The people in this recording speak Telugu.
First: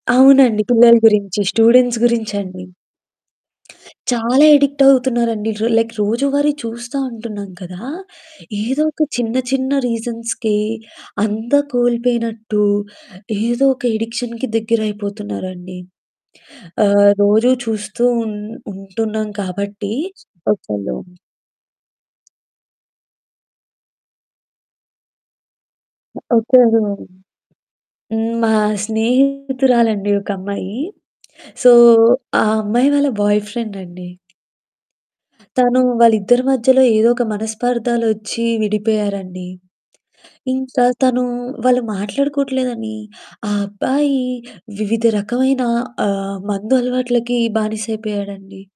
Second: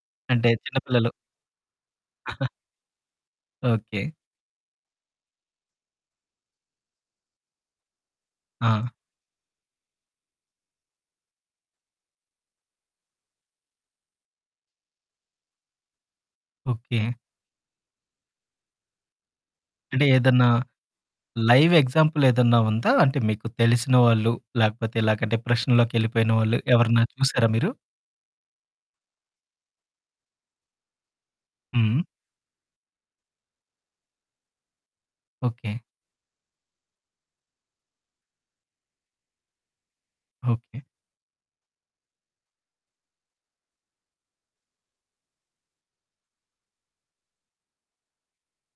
అంటే అవునండి. చిన్న పిల్లల పిల్లలు గురించి స్టూడెంట్స్ గురించండి. ఓకె. చాలా యడిక్ట్ అవుతున్నారండి. ర లైక్ రోజువారీ చూస్తా ఉంటున్నాం కదా! ఏదో ఆ! ఒక చిన్న చిన్న రీజన్స్‌కే అంతా కోల్పోయినట్టు, ఏదోక యడిక్షన్‌కి దగ్గరైపోతున్నారండి. ఓకె. ఆహ్, రోజూ చూస్తూ ఉన్ ఉంటున్నాం కాబట్టి, అంటే ఏదన్నా ఒక్కలుమ్ లైవ్ ఎగ్జాంపులేదన్నా ఉందా? అంటే మీకు తెలిసిన వాళ్ళు, లేకపోతే ఇలాగ డిప్రెషన్‌లోకెళ్ళిపోయిన వాళ్ళు ఓకె. ఎవరైనా [unintelligible] చూసారా మీరు? హ్మ్. మా స్నేహితురాలండి ఒకమ్మాయి. సో, హ్మ్. ఆ అమ్మాయి వాళ్ళ బాయ్‌ఫ్రెండ్ అండి. తను ఓకె. వాళ్ళిద్దరి మధ్యలో ఏదోక మనస్పార్ధాలొచ్చి విడిపోయారండి. ఓకె. ఇంకా తను వాళ్ళు మాట్లాడుకోవట్లేదని ఆ అబ్బాయి వివిధ రకమైన ఆహ్, మందు అలవాట్లకి బానిసైపోయాడండి.